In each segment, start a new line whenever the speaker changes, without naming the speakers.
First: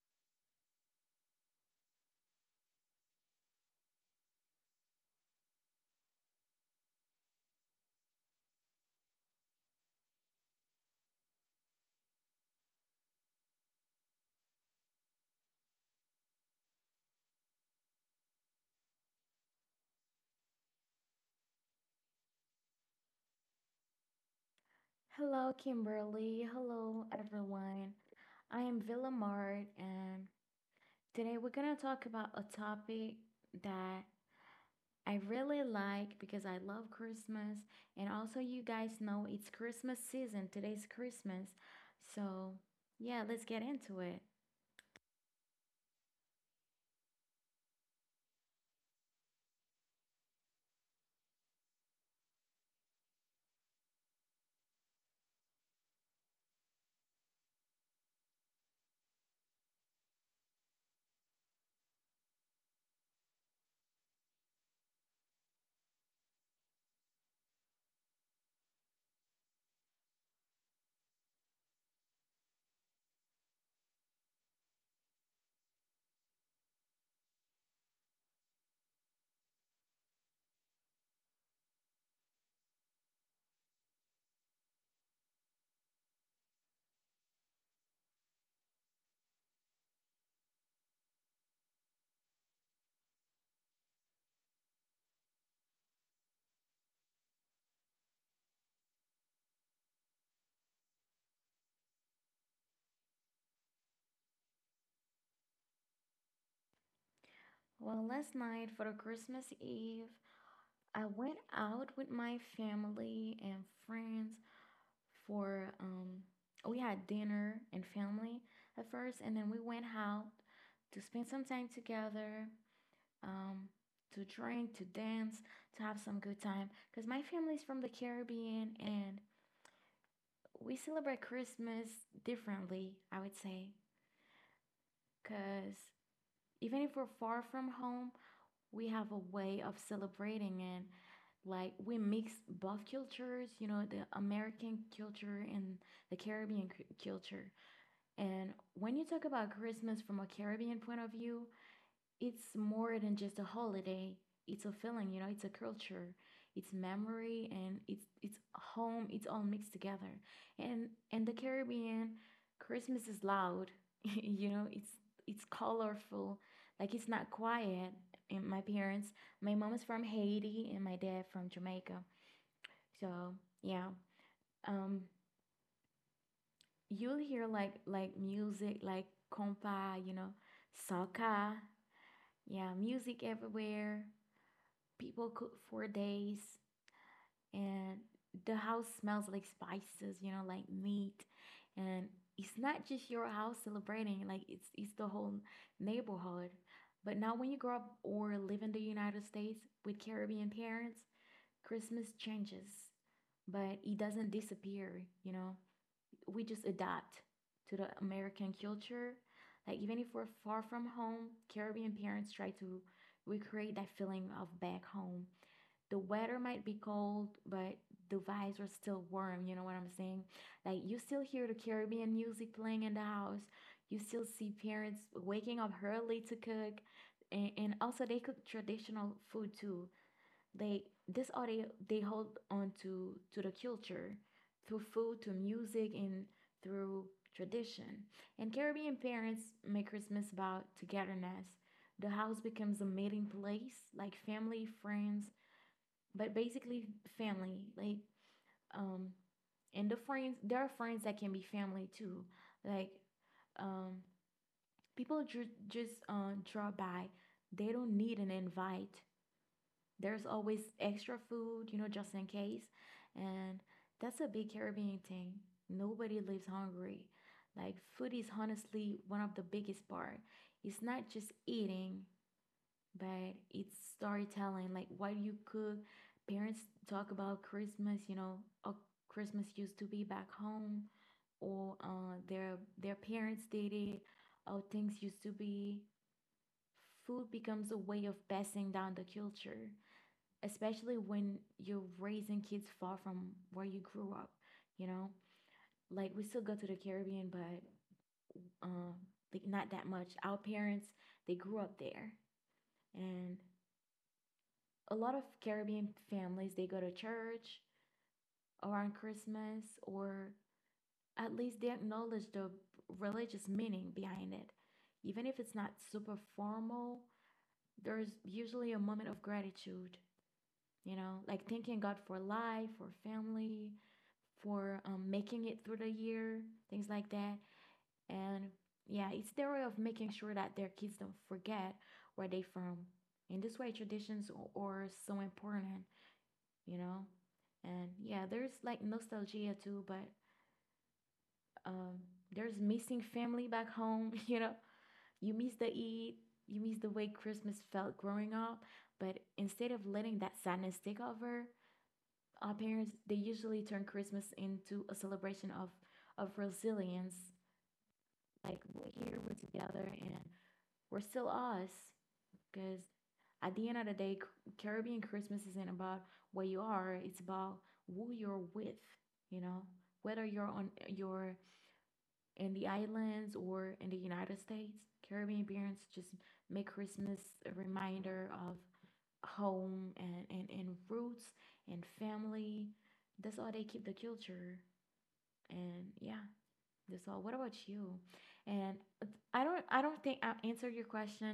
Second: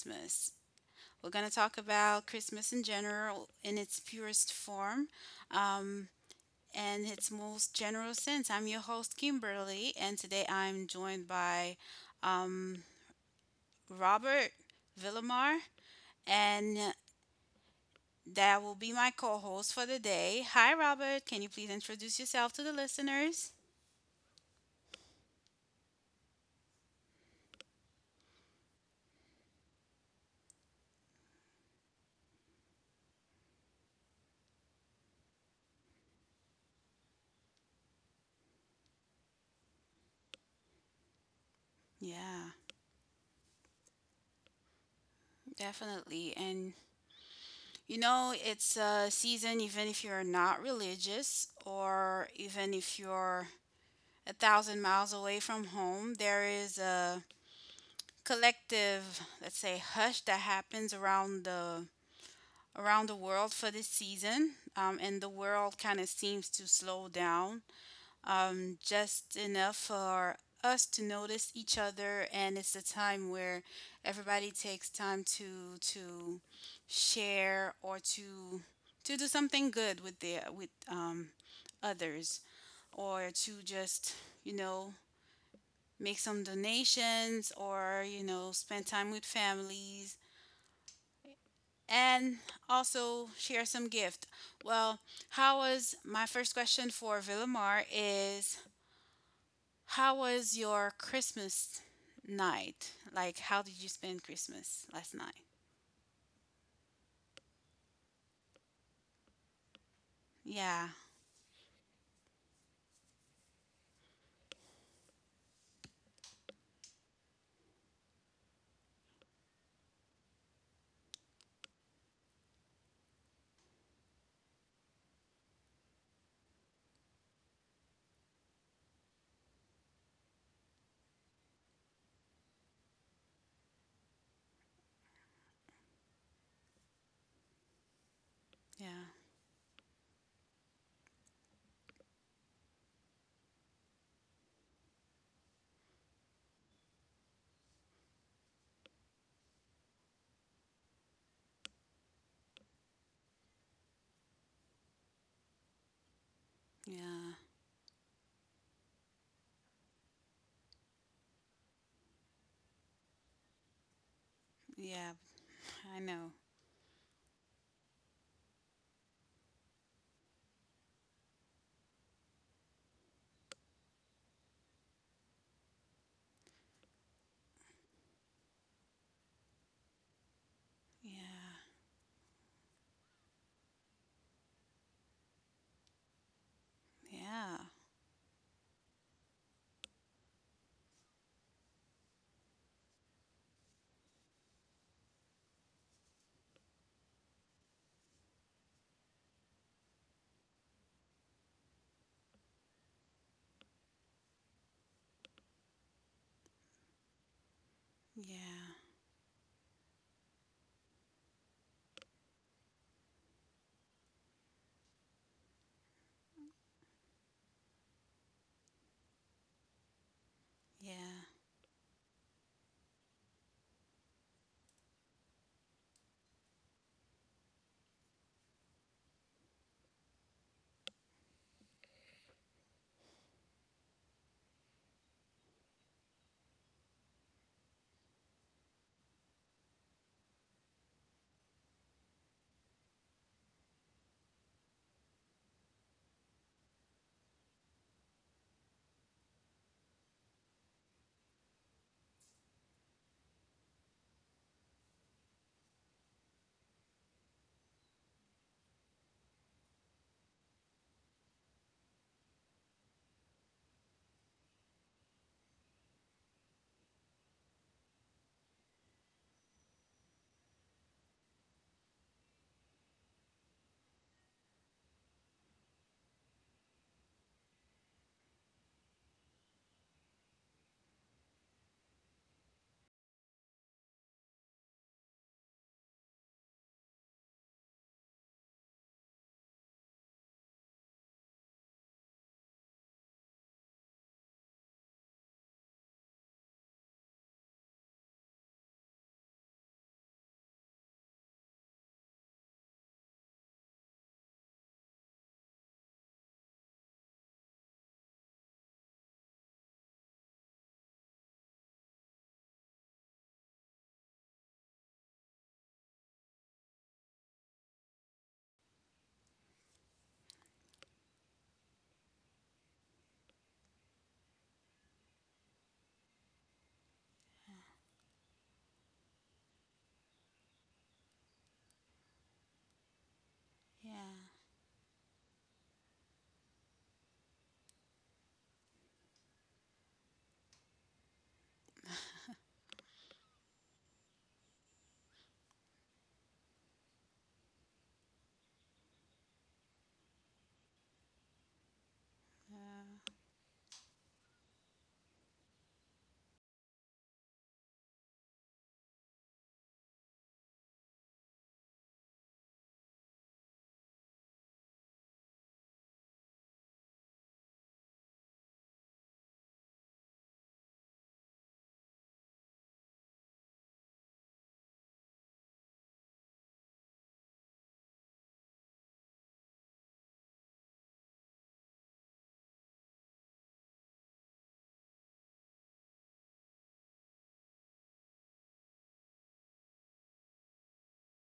Christmas. We're going to talk about Christmas in general in its purest form um, and its most general sense. I'm your host, Kimberly, and today I'm joined by um, Robert Villamar, and that will be my co host for the day. Hi, Robert. Can you please introduce yourself to the listeners?
Hello, Kimberly. Hello, everyone. I am Villamart, and today we're going to talk about a topic that I really like because I love Christmas. And also, you guys know it's Christmas season. Today's Christmas.
Yeah.
So, yeah, let's get into it.
Definitely. And it's a season, even if you're not religious or even if you're 1,000 miles away from home, there is a collective, let's say, hush that happens around the world for this season. And the world kind of seems to slow down just enough for us to notice each other, and it's a time where everybody takes time to share or to do something good with others, or to just you know make some donations or spend time with families and also share some gift. Well, how was my first question for Villamar is, how was your Christmas night? Like, how did you spend Christmas last night?
Well, last night for Christmas Eve,
Yeah,
I went out with my family and friends, for we had dinner and family at first, and then we went out to spend some time together, um to drink, to dance, to have some good time, because my family's from the Caribbean and we celebrate Christmas differently, I would say, because even if we're far from home,
yeah,
we have a way of celebrating it. Like we mix both cultures, you know, the American culture and the Caribbean culture. And when you talk about Christmas from a Caribbean point of view, it's more than just a holiday. It's a feeling, you know, it's a culture, it's
yeah,
memory, and it's home, it's all mixed together. And the Caribbean, Christmas is loud, you know, it's
yeah,
it's
I know.
colorful, like it's not quiet. And my parents, my mom is from Haiti and my dad from Jamaica. So yeah. Um you'll hear like music like compa, you know, soca.
Yeah,
Yeah, music everywhere. People cook for days,
yeah,
and the house smells like spices, you know, like meat. And it's not just your house celebrating, like it's the whole neighborhood. But now when you grow up or live in the United States with Caribbean parents, Christmas changes, but it doesn't disappear, you know. We just adapt to the American
yeah,
culture. Like even if we're far from home, Caribbean parents try to recreate that feeling of back home. The weather might be cold, but the vibes are still warm, you know what I'm saying? Like you still
yeah,
hear the Caribbean music playing in the house. You still see parents waking up early to cook, and also they cook traditional food too. They hold on to the culture, through food, to music, and through tradition. And Caribbean parents make Christmas about togetherness. The house becomes a meeting place, like family, friends, but basically family. Like, um, and the friends, there are friends that can be family too. Like, um, people just draw by. They don't need an invite. There's always extra food, you know, just in case. And that's a big Caribbean thing. Nobody lives hungry. Like food is honestly one of the biggest part. It's not just eating, but it's storytelling. Like what you cook. Parents talk about Christmas, you know, how Christmas used to be back home, or their parents did it, how things used to be. Food becomes a way of passing down the culture, especially when you're raising kids far from where you grew up, you know? Like we still go to the Caribbean, but um like not that much. Our parents, they grew up there. And a lot of Caribbean families, they go to church around Christmas, or at least they acknowledge the religious meaning behind it. Even if it's not super formal, there's usually a moment of gratitude, you know, like thanking God for life, for family, for making it through the year, things like that. And yeah, it's their way of making sure that their kids don't forget where they from. In this way,
yeah. Yeah.
traditions are so important, you know. And yeah, there's like nostalgia too, but um, there's missing family back home. You know, you miss the eat, you miss the way Christmas felt growing up. But instead of letting that sadness take over, our parents, they usually turn Christmas into a celebration of resilience. Like we're here, we're together, and we're still us. Because at the end of the day, Caribbean Christmas isn't about where you are; it's about who you're with. You know, whether you're in the islands or in the United States, Caribbean parents just make Christmas a reminder of home, and roots and family. That's how they keep the culture. And yeah, that's all. What about you? And I don't think I answered your question.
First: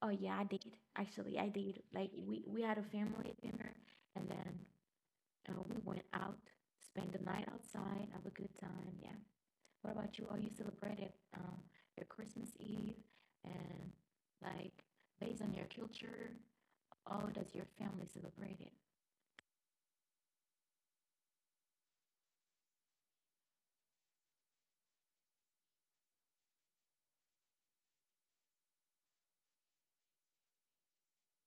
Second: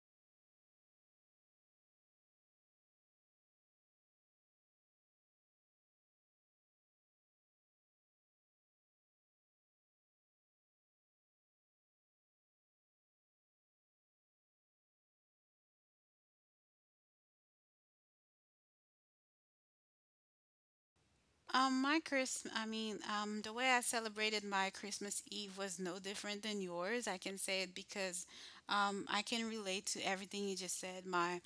Oh yeah, I did. Actually I did. Like we had a family dinner and then, we went out, spent the night outside, have a good time. Yeah. What about you? Oh, you celebrated your Christmas Eve, and like based on your culture. Oh, does your family celebrate it?
My Christmas, I mean, the way I celebrated my Christmas Eve was no different than yours. I can say it because I can relate to everything you just said.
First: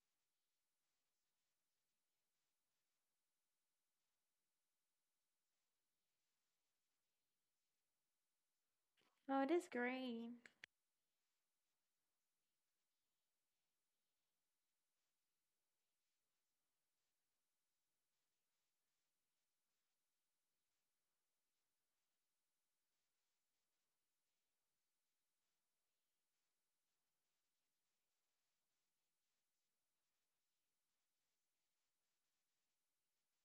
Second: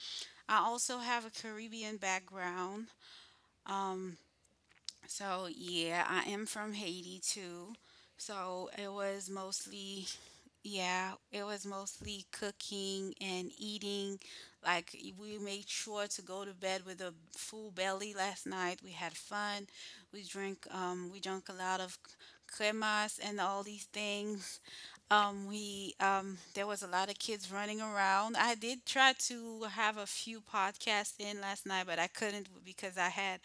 I also have a Caribbean background. Um, So yeah, I am from Haiti too. So it was
Oh, it is
mostly
great.
Yeah, it was mostly cooking and eating. Like we made sure to go to bed with a full belly last night. We had fun. We drank a lot of cremas and all these things. We There was a lot of kids running around. I did try to have a few podcasts in last night, but I couldn't because I had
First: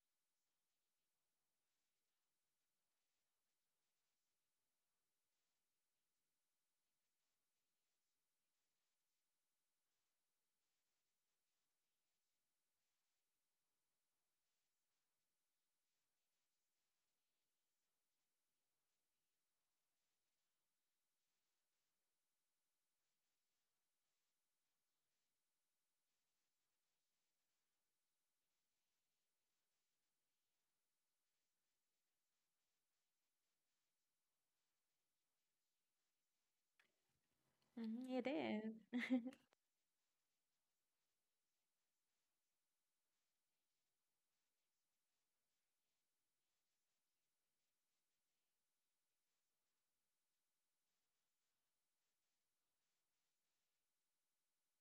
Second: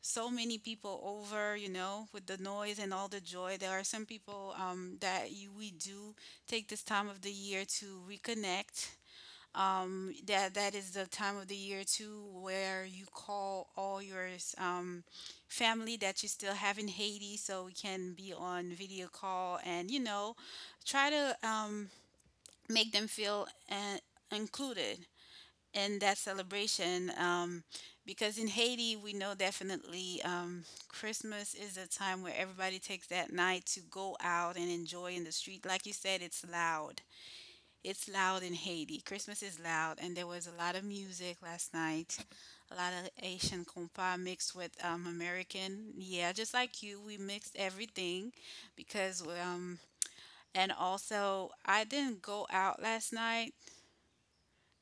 so many people over, with the noise and all the joy. There are some people that we do take this time of the year to reconnect. That is the time of the year too, where you call all your um, family that you still have in Haiti, so we can be on video call and try to make them feel uh, included and that celebration because in Haiti we know, definitely, Christmas is a time where everybody takes that night to go out and enjoy in the street. Like you said, it's loud. It's
Mhm, it
loud in
is.
Haiti. Christmas is loud, and there was a lot of music last night, a lot of Haitian compas mixed with American. Yeah, just like you, we mixed everything, because and also I didn't go out last night.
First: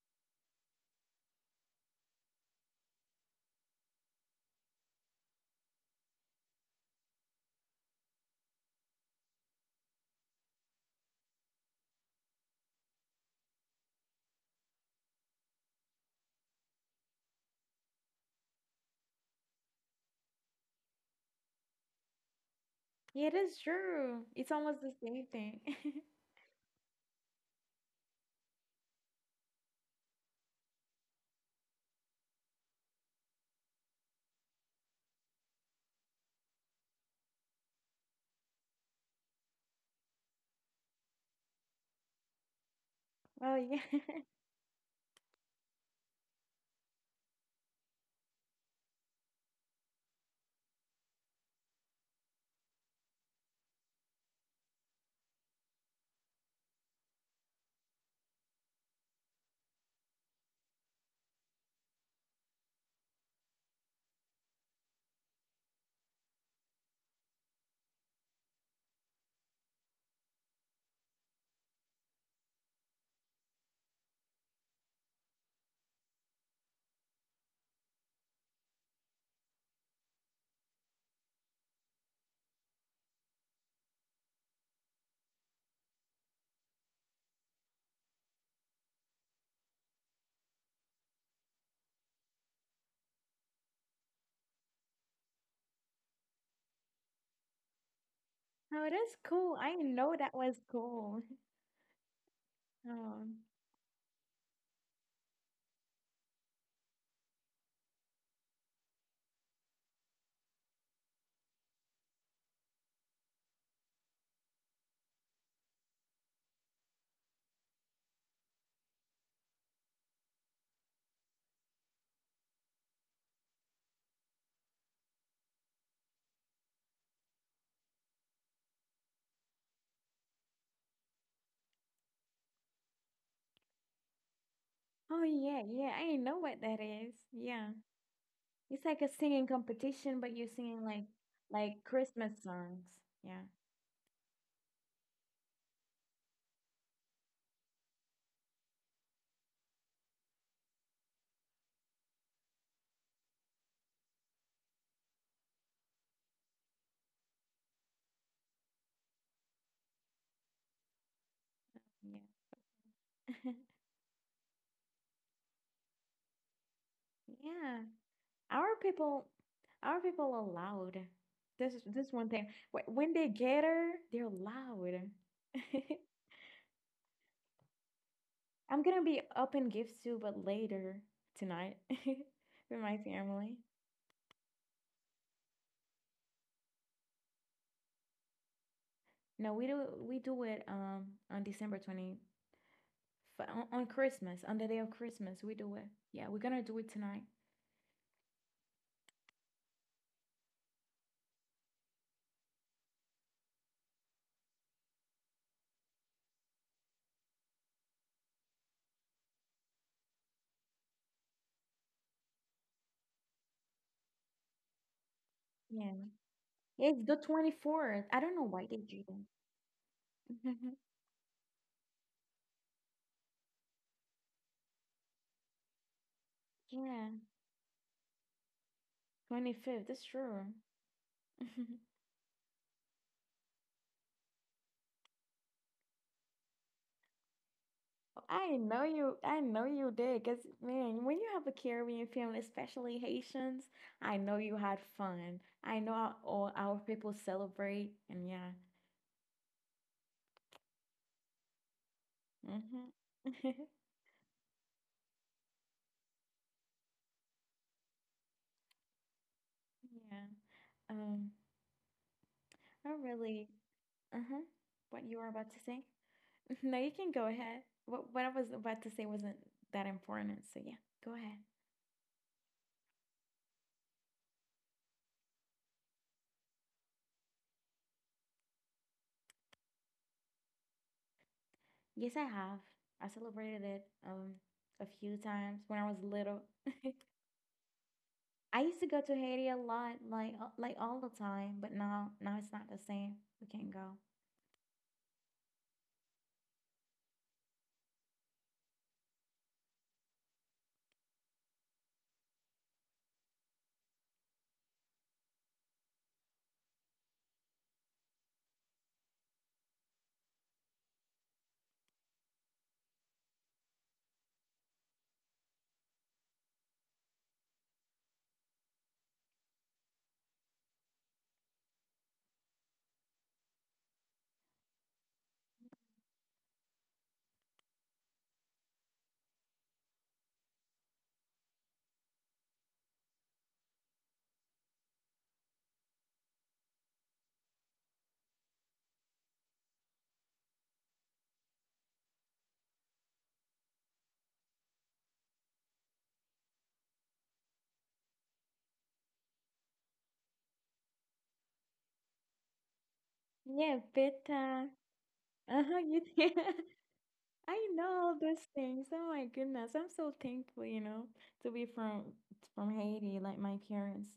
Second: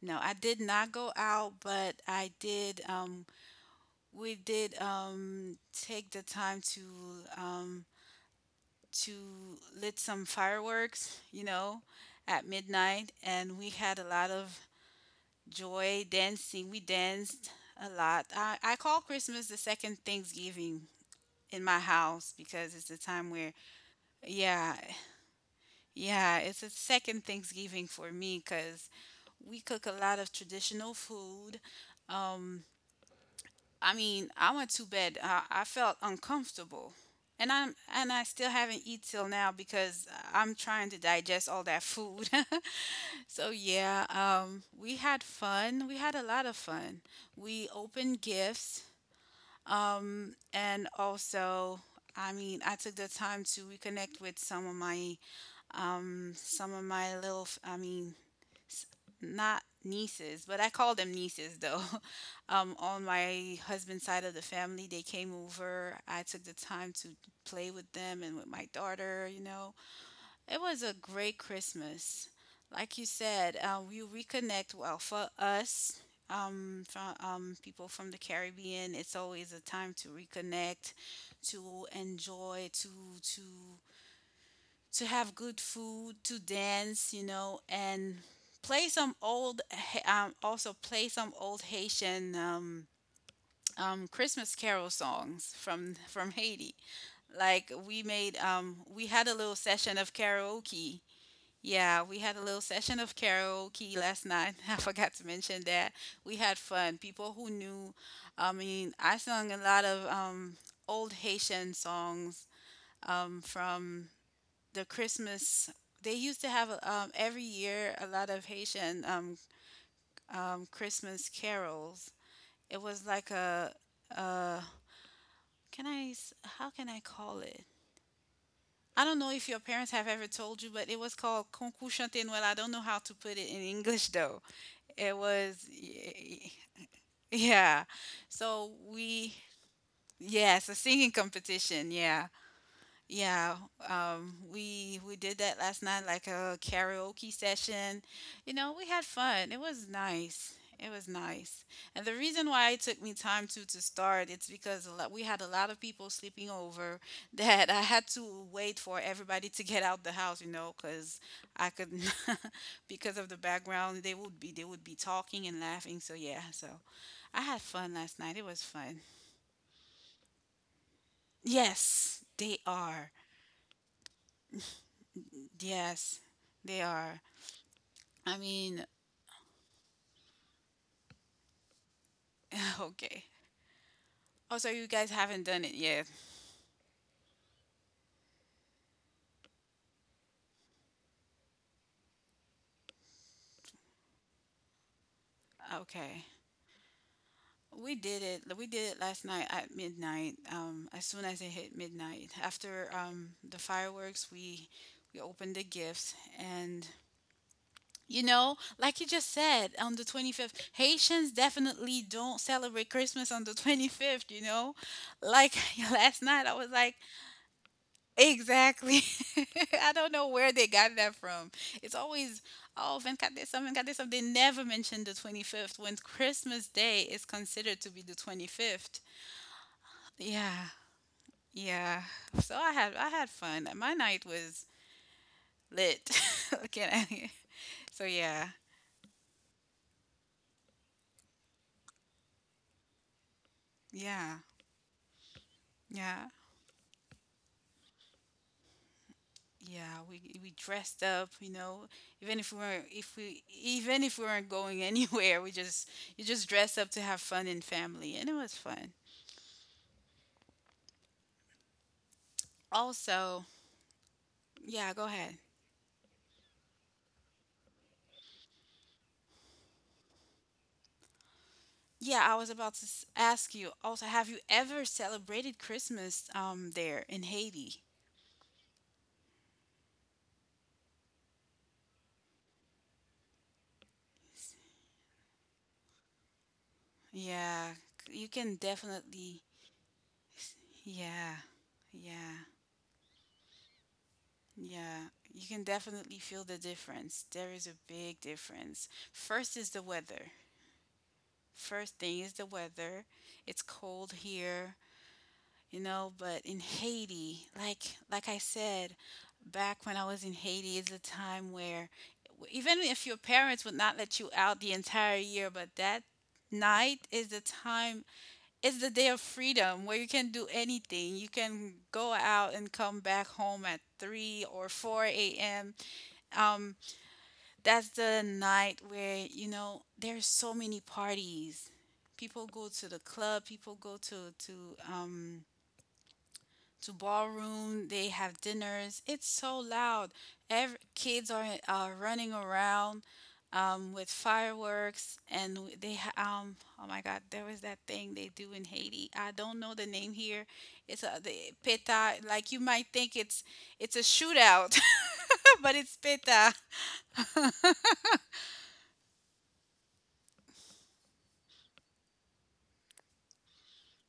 No, I did not go out, but I did. We did take the time to um, to lit some fireworks, at midnight, and we had a lot of joy dancing. We danced a lot. I call Christmas the second Thanksgiving in my house, because it's the
Yeah, it
time
is
where,
true. It's
yeah,
almost the same thing.
yeah, it's a second Thanksgiving for me, because we cook a lot of traditional food. um, I mean, I went to bed. I felt uncomfortable, and I still haven't eat till now because I'm trying to digest all that food.
Well,
So
yeah.
yeah, we had fun. We had a lot of fun. We opened gifts, and also. I mean, I took the time to reconnect with some of my, some of my little, I mean, s- not nieces, but I call them nieces though. On my husband's side of the family, they came over. I took the time to play with them and with my daughter. It was a great Christmas. Like you said, we reconnect well for us. From people from the Caribbean, it's always a time to reconnect, to enjoy, to to have good food, to dance, and play some old, Ha- also play some old Haitian Christmas carol songs from Haiti. Like
Oh,
we
that's
had a
cool.
little
I didn't
session
know
of
that was
karaoke.
cool.
Yeah, we had a little session of
Oh,
karaoke last night. I forgot to mention that we had fun. I mean, I sung a lot of old Haitian songs from the Christmas. They used to have every year a lot of Haitian Christmas carols. It was like a. how can I call it? I don't know if your parents have ever told you, but it was called Concours Chanté Noël. I don't know how to put it in English though. It
oh, yeah,
was
yeah. I didn't know
y-
what that is. Yeah,
yeah. So
it's like a
we
singing competition, but you're
Yes, a
singing like
singing
like
competition. Yeah.
Christmas songs. Yeah,
Yeah, we did that last night, like a karaoke session. We had fun. It was nice. It was nice. And the reason why it took me time to start, it's because we had a lot of people sleeping over that I had to wait for everybody to get out the house, because I could because of the
yeah,
background, they would be talking and laughing. So yeah, so I had
yeah.
fun last night. It was
Our
fun.
people, our people are loud. This
Yes,
one thing.
they
Wh-
are.
When they gather, they're loud.
Yes. They are. I
I'm
mean,
gonna be up and give too, but later tonight with my
okay.
family.
Oh, so you guys haven't done it yet.
No, we do it on December 20th, on Christmas, on the day of Christmas. We do it.
Okay.
Yeah, we're gonna do it tonight.
We did it. We did it last night at midnight. As soon as it hit midnight, after the fireworks, we opened the gifts, and like you just said, on the 25th, Haitians definitely don't celebrate Christmas on the 25th. Like
Yeah.
last night, I was
Yeah,
like,
it's the 24th. I don't know why they
exactly.
do
I don't know where
that.
they got that from. It's always, oh, Vince got this, someone got this. They never mention the 25th when Christmas Day
Yeah,
is considered to be the 25th.
25th. That's true.
Yeah, yeah. So I had fun. My night was lit. Looking at I? So yeah,
I know you did, because man, when you have a Caribbean family, especially Haitians, I
yeah,
know you had fun. I know how
yeah,
all our people celebrate, and yeah.
yeah. We dressed up. Even if we weren't, if
Mm-hmm.
we even if we weren't going anywhere, we just you just dress up to have fun in family, and it was fun.
Yeah. Um, I
Also,
really, uh-huh.
yeah,
What
go
you were
ahead.
about to say? No, you can go ahead. What I was about to say wasn't that important, so yeah, go ahead.
Yeah, I was about to ask you also, have you ever celebrated Christmas there in Haiti?
Yes, I have. I celebrated it a few times when I was little.
Yeah, you can
I used to go to
definitely,
Haiti a lot, like all the
yeah.
time, but now
Yeah.
it's not the same. We can't go.
Yeah. You can definitely feel the difference. There is a big difference. First is the weather. First thing is the weather. It's cold here. But in Haiti, like I said, back when I was in Haiti is a time where, even if your parents would not let you out the entire year, but that night is the day of freedom, where you can do anything, you can go out and come back home at 3 or 4 a.m. um, that's the night where, there's so many parties, people go to the club, people go to ballroom. They have dinners. It's so loud. Kids are running around with fireworks, and um oh my God, there was that thing they do in Haiti. I don't know the name here. It's a the peta. Like you might think it's
Yeah,
a
pita.
shootout,
Uh-huh,
but
you
it's
did.
peta.
I know all those things. Oh my goodness. I'm so thankful, you know, to be from Haiti, like my parents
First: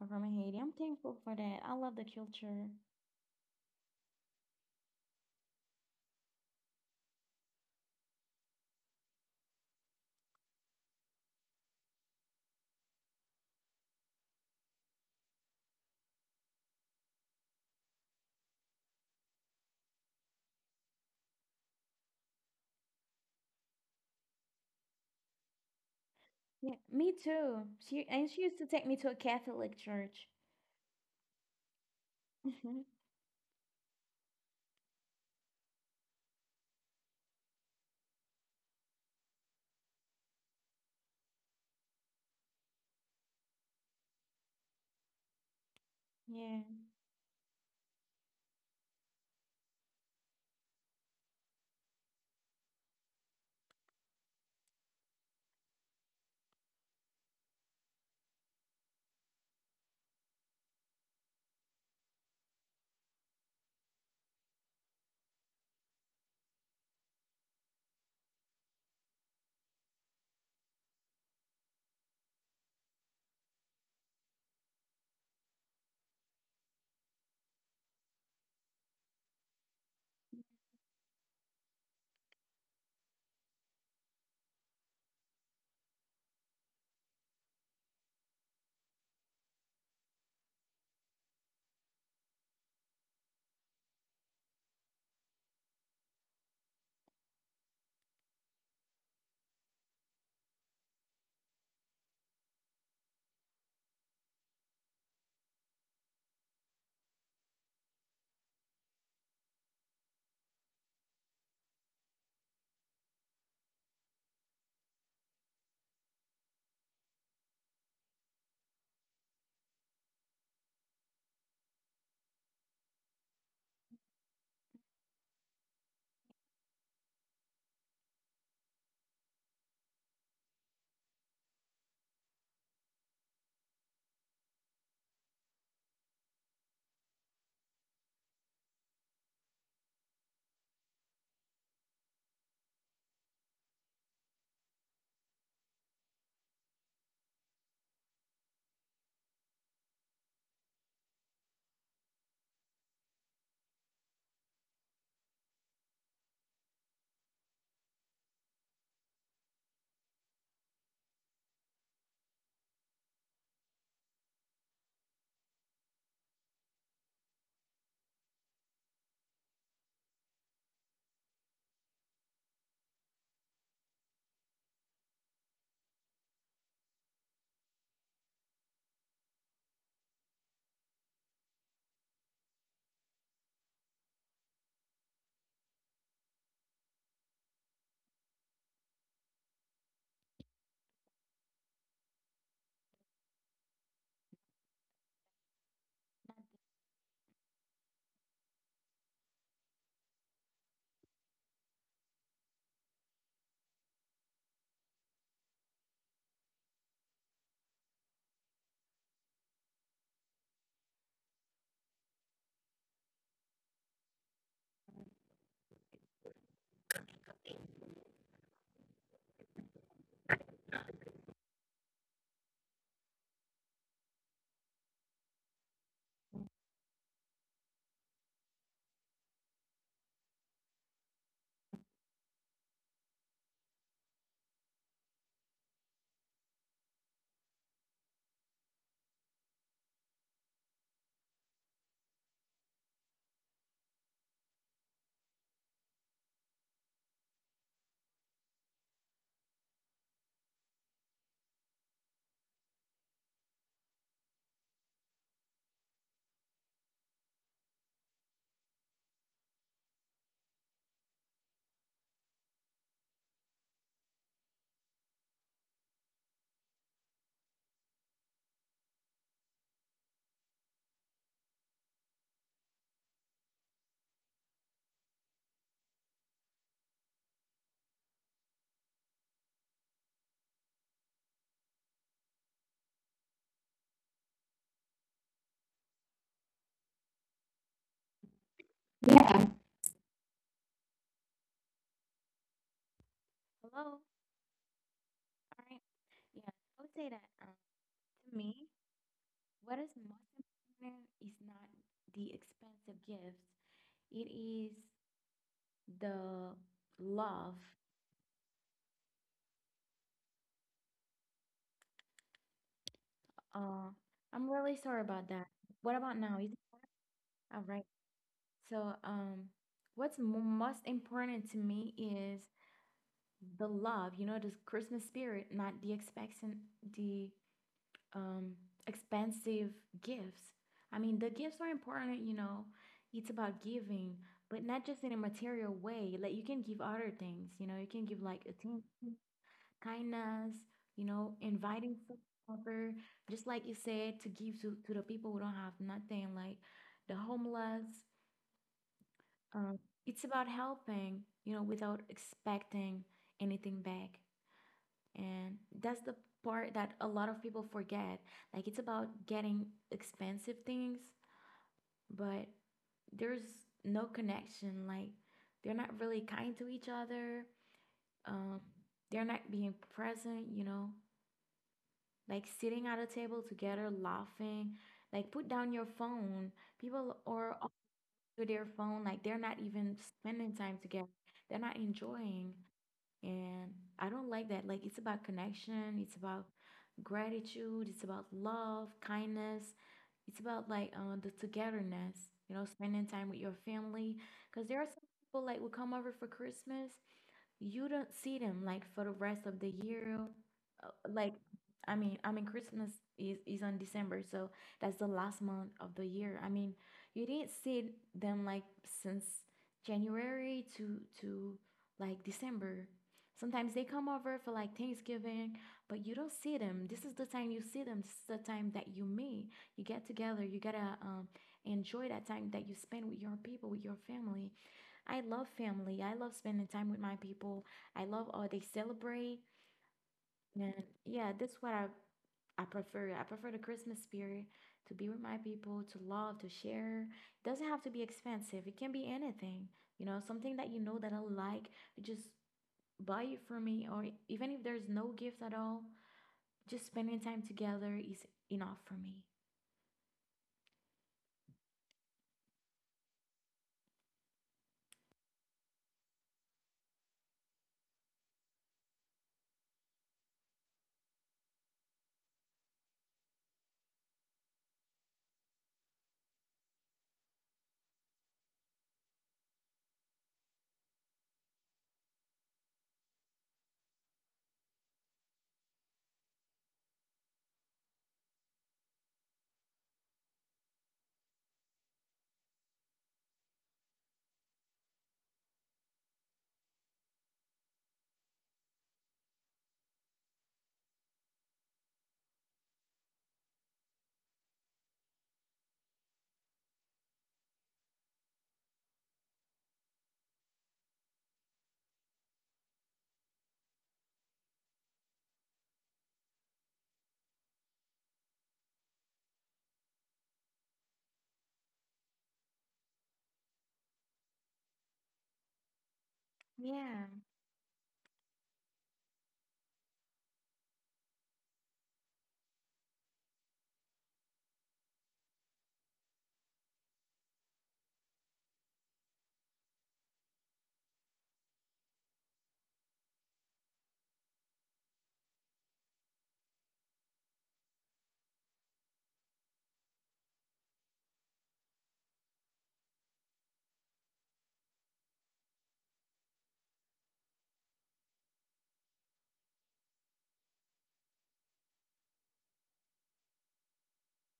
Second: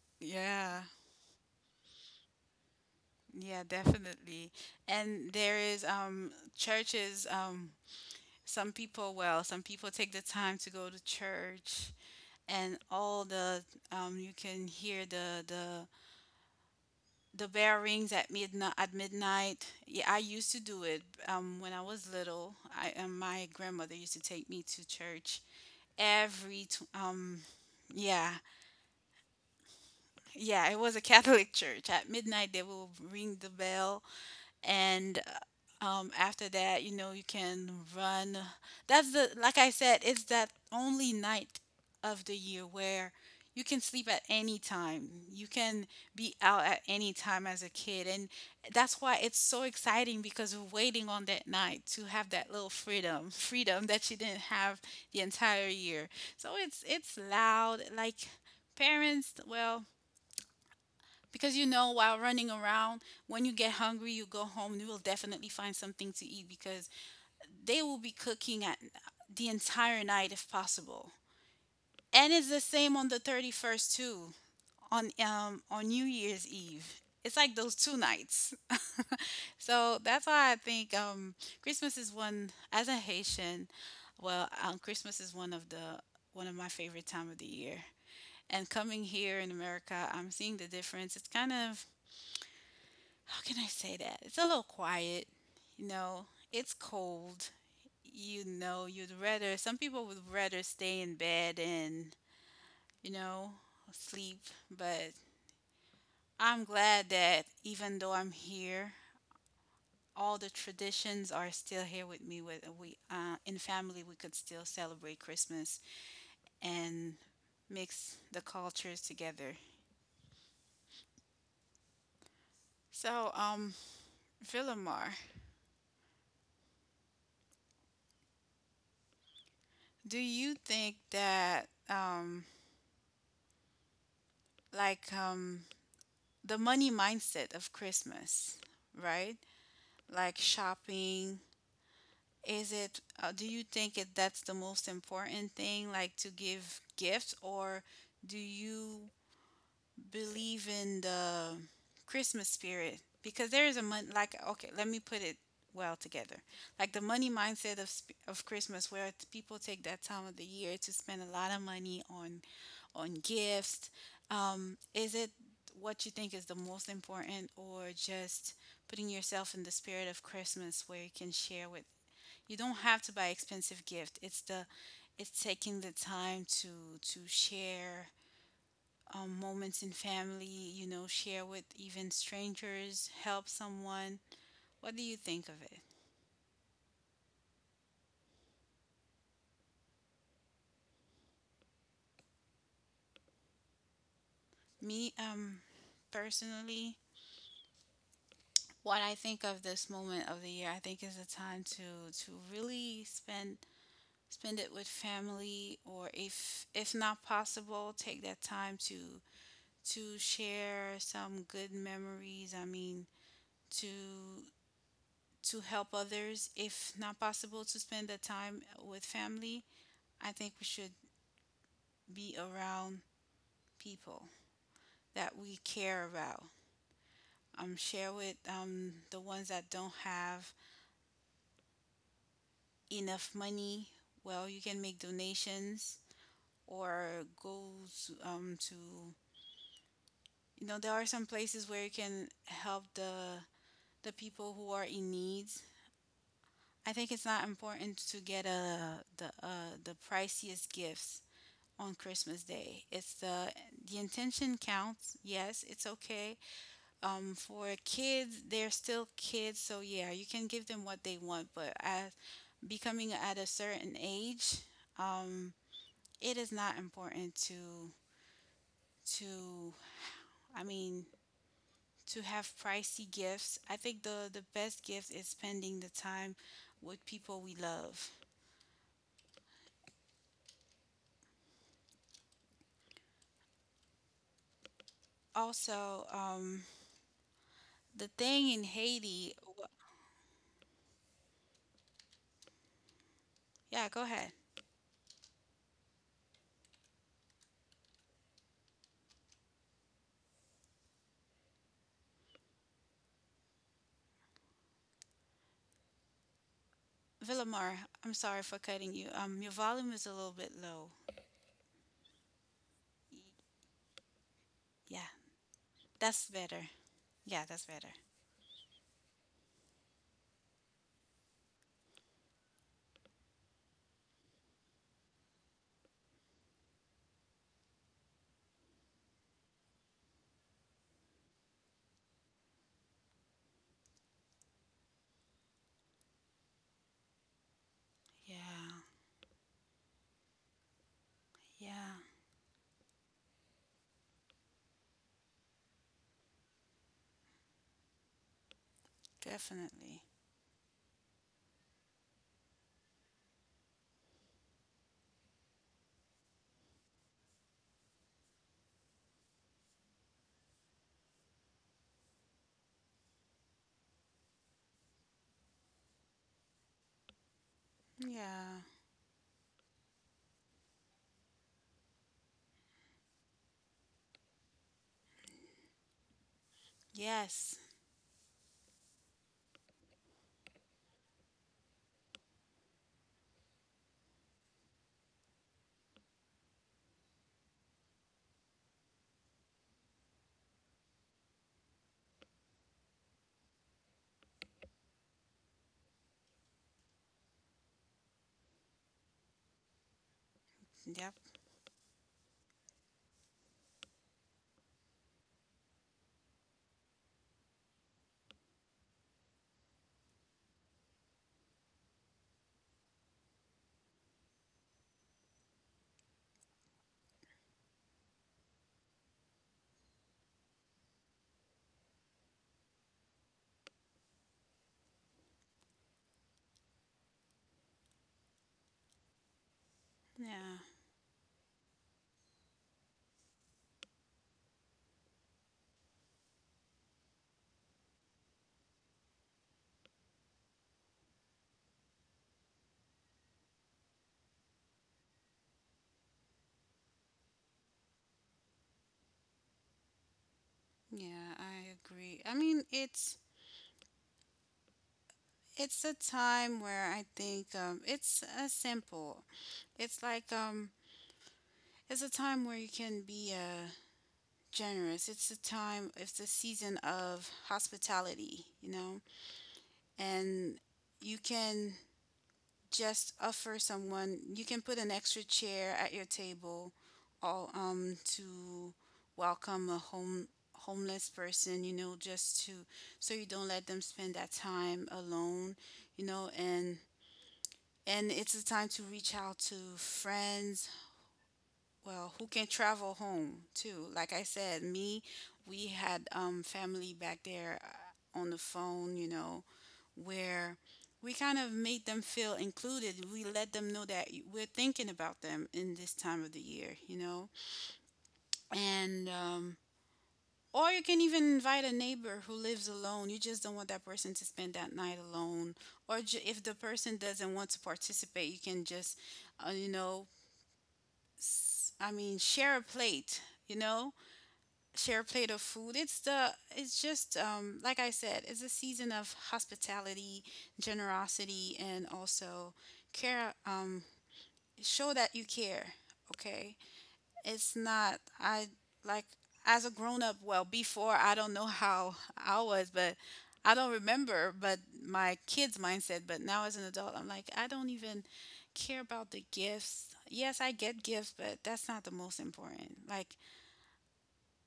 are from Haiti. I'm
Yeah,
thankful for that. I love the culture.
yeah, definitely. And there is churches. Some people take the time to go to church, and all the you can hear the bell rings at midnight. Yeah, I used to do it when I was little. I and my grandmother used to take me to church every
Yeah,
tw-
me
um
too. She and
yeah,
she used to take me to a Catholic church.
yeah, it was a Catholic church at midnight. They will ring the bell, and after that, you can run, that's the, like I said, it's that only night of the year where you can sleep at any time, you can be out
Yeah.
at any time as a kid, and that's why it's so exciting, because we're waiting on that night to have that little freedom, that you didn't have the entire year. So it's loud. Like, parents, well, because, while running around, when you get hungry, you go home, you will definitely find something to eat because they will be cooking at the entire night if possible. And it's the same on the 31st too, on New Year's Eve. It's like those two nights. So that's why I think, Christmas is one as a Haitian. Well, Christmas is one of my favorite time of the year. And coming here in America, I'm seeing the difference. It's kind of How can I say that? It's a little quiet, it's cold. You know, you'd rather, some people would rather stay in bed and, you know, sleep. But I'm glad that even though I'm here, all the traditions are still here with me. With we in family, we could still celebrate Christmas and mix the cultures together. So, um, Villamar, do you think that, like, um, the money mindset of Christmas, right? Like shopping. Is it, do you think that's the most important thing, like to give gifts, or do you believe in the Christmas spirit? Because there is a month, like, okay, let me put it well together. Like the money mindset of Christmas, where people take that time of the year to spend a lot of money on gifts? Is it what you think is the most important, or just putting yourself in the spirit of Christmas where you can share with? You don't have to buy expensive gift. It's the it's taking the time to share moments in family. You know, share with even strangers, help someone. What do you think of it? Me, um, personally, what I think of this moment of the year, I think is a time to really spend spend it with family, or if not possible, take that time to share some good memories. To help others if not possible to spend the time with family. I think we should be around people that we care about. Share with the ones that don't have enough money. Well, you can make donations or go to, you know, there are some places where you can help the people who are in need. I think it's not important to get a the priciest gifts on Christmas Day. It's the intention counts. Yes, it's okay. For kids they're still kids, so yeah, you can give them what they want, but as becoming at a certain age, um it is not important to to i mean to have pricey gifts. I think the best gift is spending the time with people we love. Also, um, the thing in Haiti.
Yeah.
Yeah, go
Hello.
ahead,
All right. Yeah, I would say that, to me, what is most important is not the expensive gifts, it is the love.
Villamar. I'm sorry for cutting you. Your volume is a little bit low.
Uh, I'm really sorry
Yeah,
about that. What about
that's
now? Is it
better. Yeah, that's
all right?
better.
So, what's mo most important to me is the love, you know, the Christmas spirit, not the expectation, the um, expensive gifts. I mean, the gifts are important, you know, it's about giving, but not just in a material way. Like, you can give other things, you know, you can give like
Yeah,
attention, kindness, you know,
yeah,
inviting someone over, just like you said, to give to the people who don't have nothing, like the homeless. Um,
definitely.
it's about helping, you know, without expecting anything back. And that's the part that a lot of people forget. Like it's about getting expensive things, but there's no connection. Like they're not really kind to each other.
Yeah.
Um, they're not being present, you know, like sitting at a table together, laughing. Like put down your phone. People
Yes.
are off to their phone, like they're not even spending time together. They're not enjoying. And I don't like that. Like, it's about connection, it's about gratitude, it's about love, kindness, it's about like, the togetherness, you know, spending time with your family. Because there are some people like will come over for Christmas, you don't see them like for the rest of the year.
Yep.
Like, I mean, Christmas is on December, so that's the last month of the year. I mean, you didn't see them like since January to like December. Sometimes they come over for like Thanksgiving, but you don't see them. This is the time you see them. This is the time that you meet. You get together. You gotta, enjoy that time that you spend with your people, with your family. I love family. I love spending time with my people. I love all they celebrate.
Yeah.
And yeah, that's what I prefer. I prefer the Christmas spirit to be with my people, to love, to share. It doesn't have to be expensive. It can be anything. You know, something that you know that I like, just buy it for me, or even if there's no gift at all, just spending time together is enough for me.
Yeah, I agree. I mean, it's it's a time where I think it's a simple. It's like it's a time where you can be generous. It's a time. It's a season of hospitality, you know, and you can just offer someone. You can put an extra chair at your table, all to welcome a homeless person. You know, just to so you don't let them spend that time alone. You know, and it's a time to reach out to friends, well, who can travel home too. Like I said, me, we had family back there on the phone, you know, where we kind of made them feel included. We let them know that we're thinking about them in this time of the year, you know. And, um, or you can even invite a neighbor who lives alone. You just don't want that person to spend that night alone. Or if the person
Yeah.
doesn't want to participate, you can just, you know, I mean, share a plate, you know, share a plate of food. It's just, like I said, it's a season of hospitality, generosity, and also care. Show that you care, okay? it's not I Like, as a grown up, well, before I don't know how I was, but I don't remember, but my kids mindset. But now as an adult I'm like, I don't even care about the gifts. Yes, I get gifts, but that's not the most important. Like,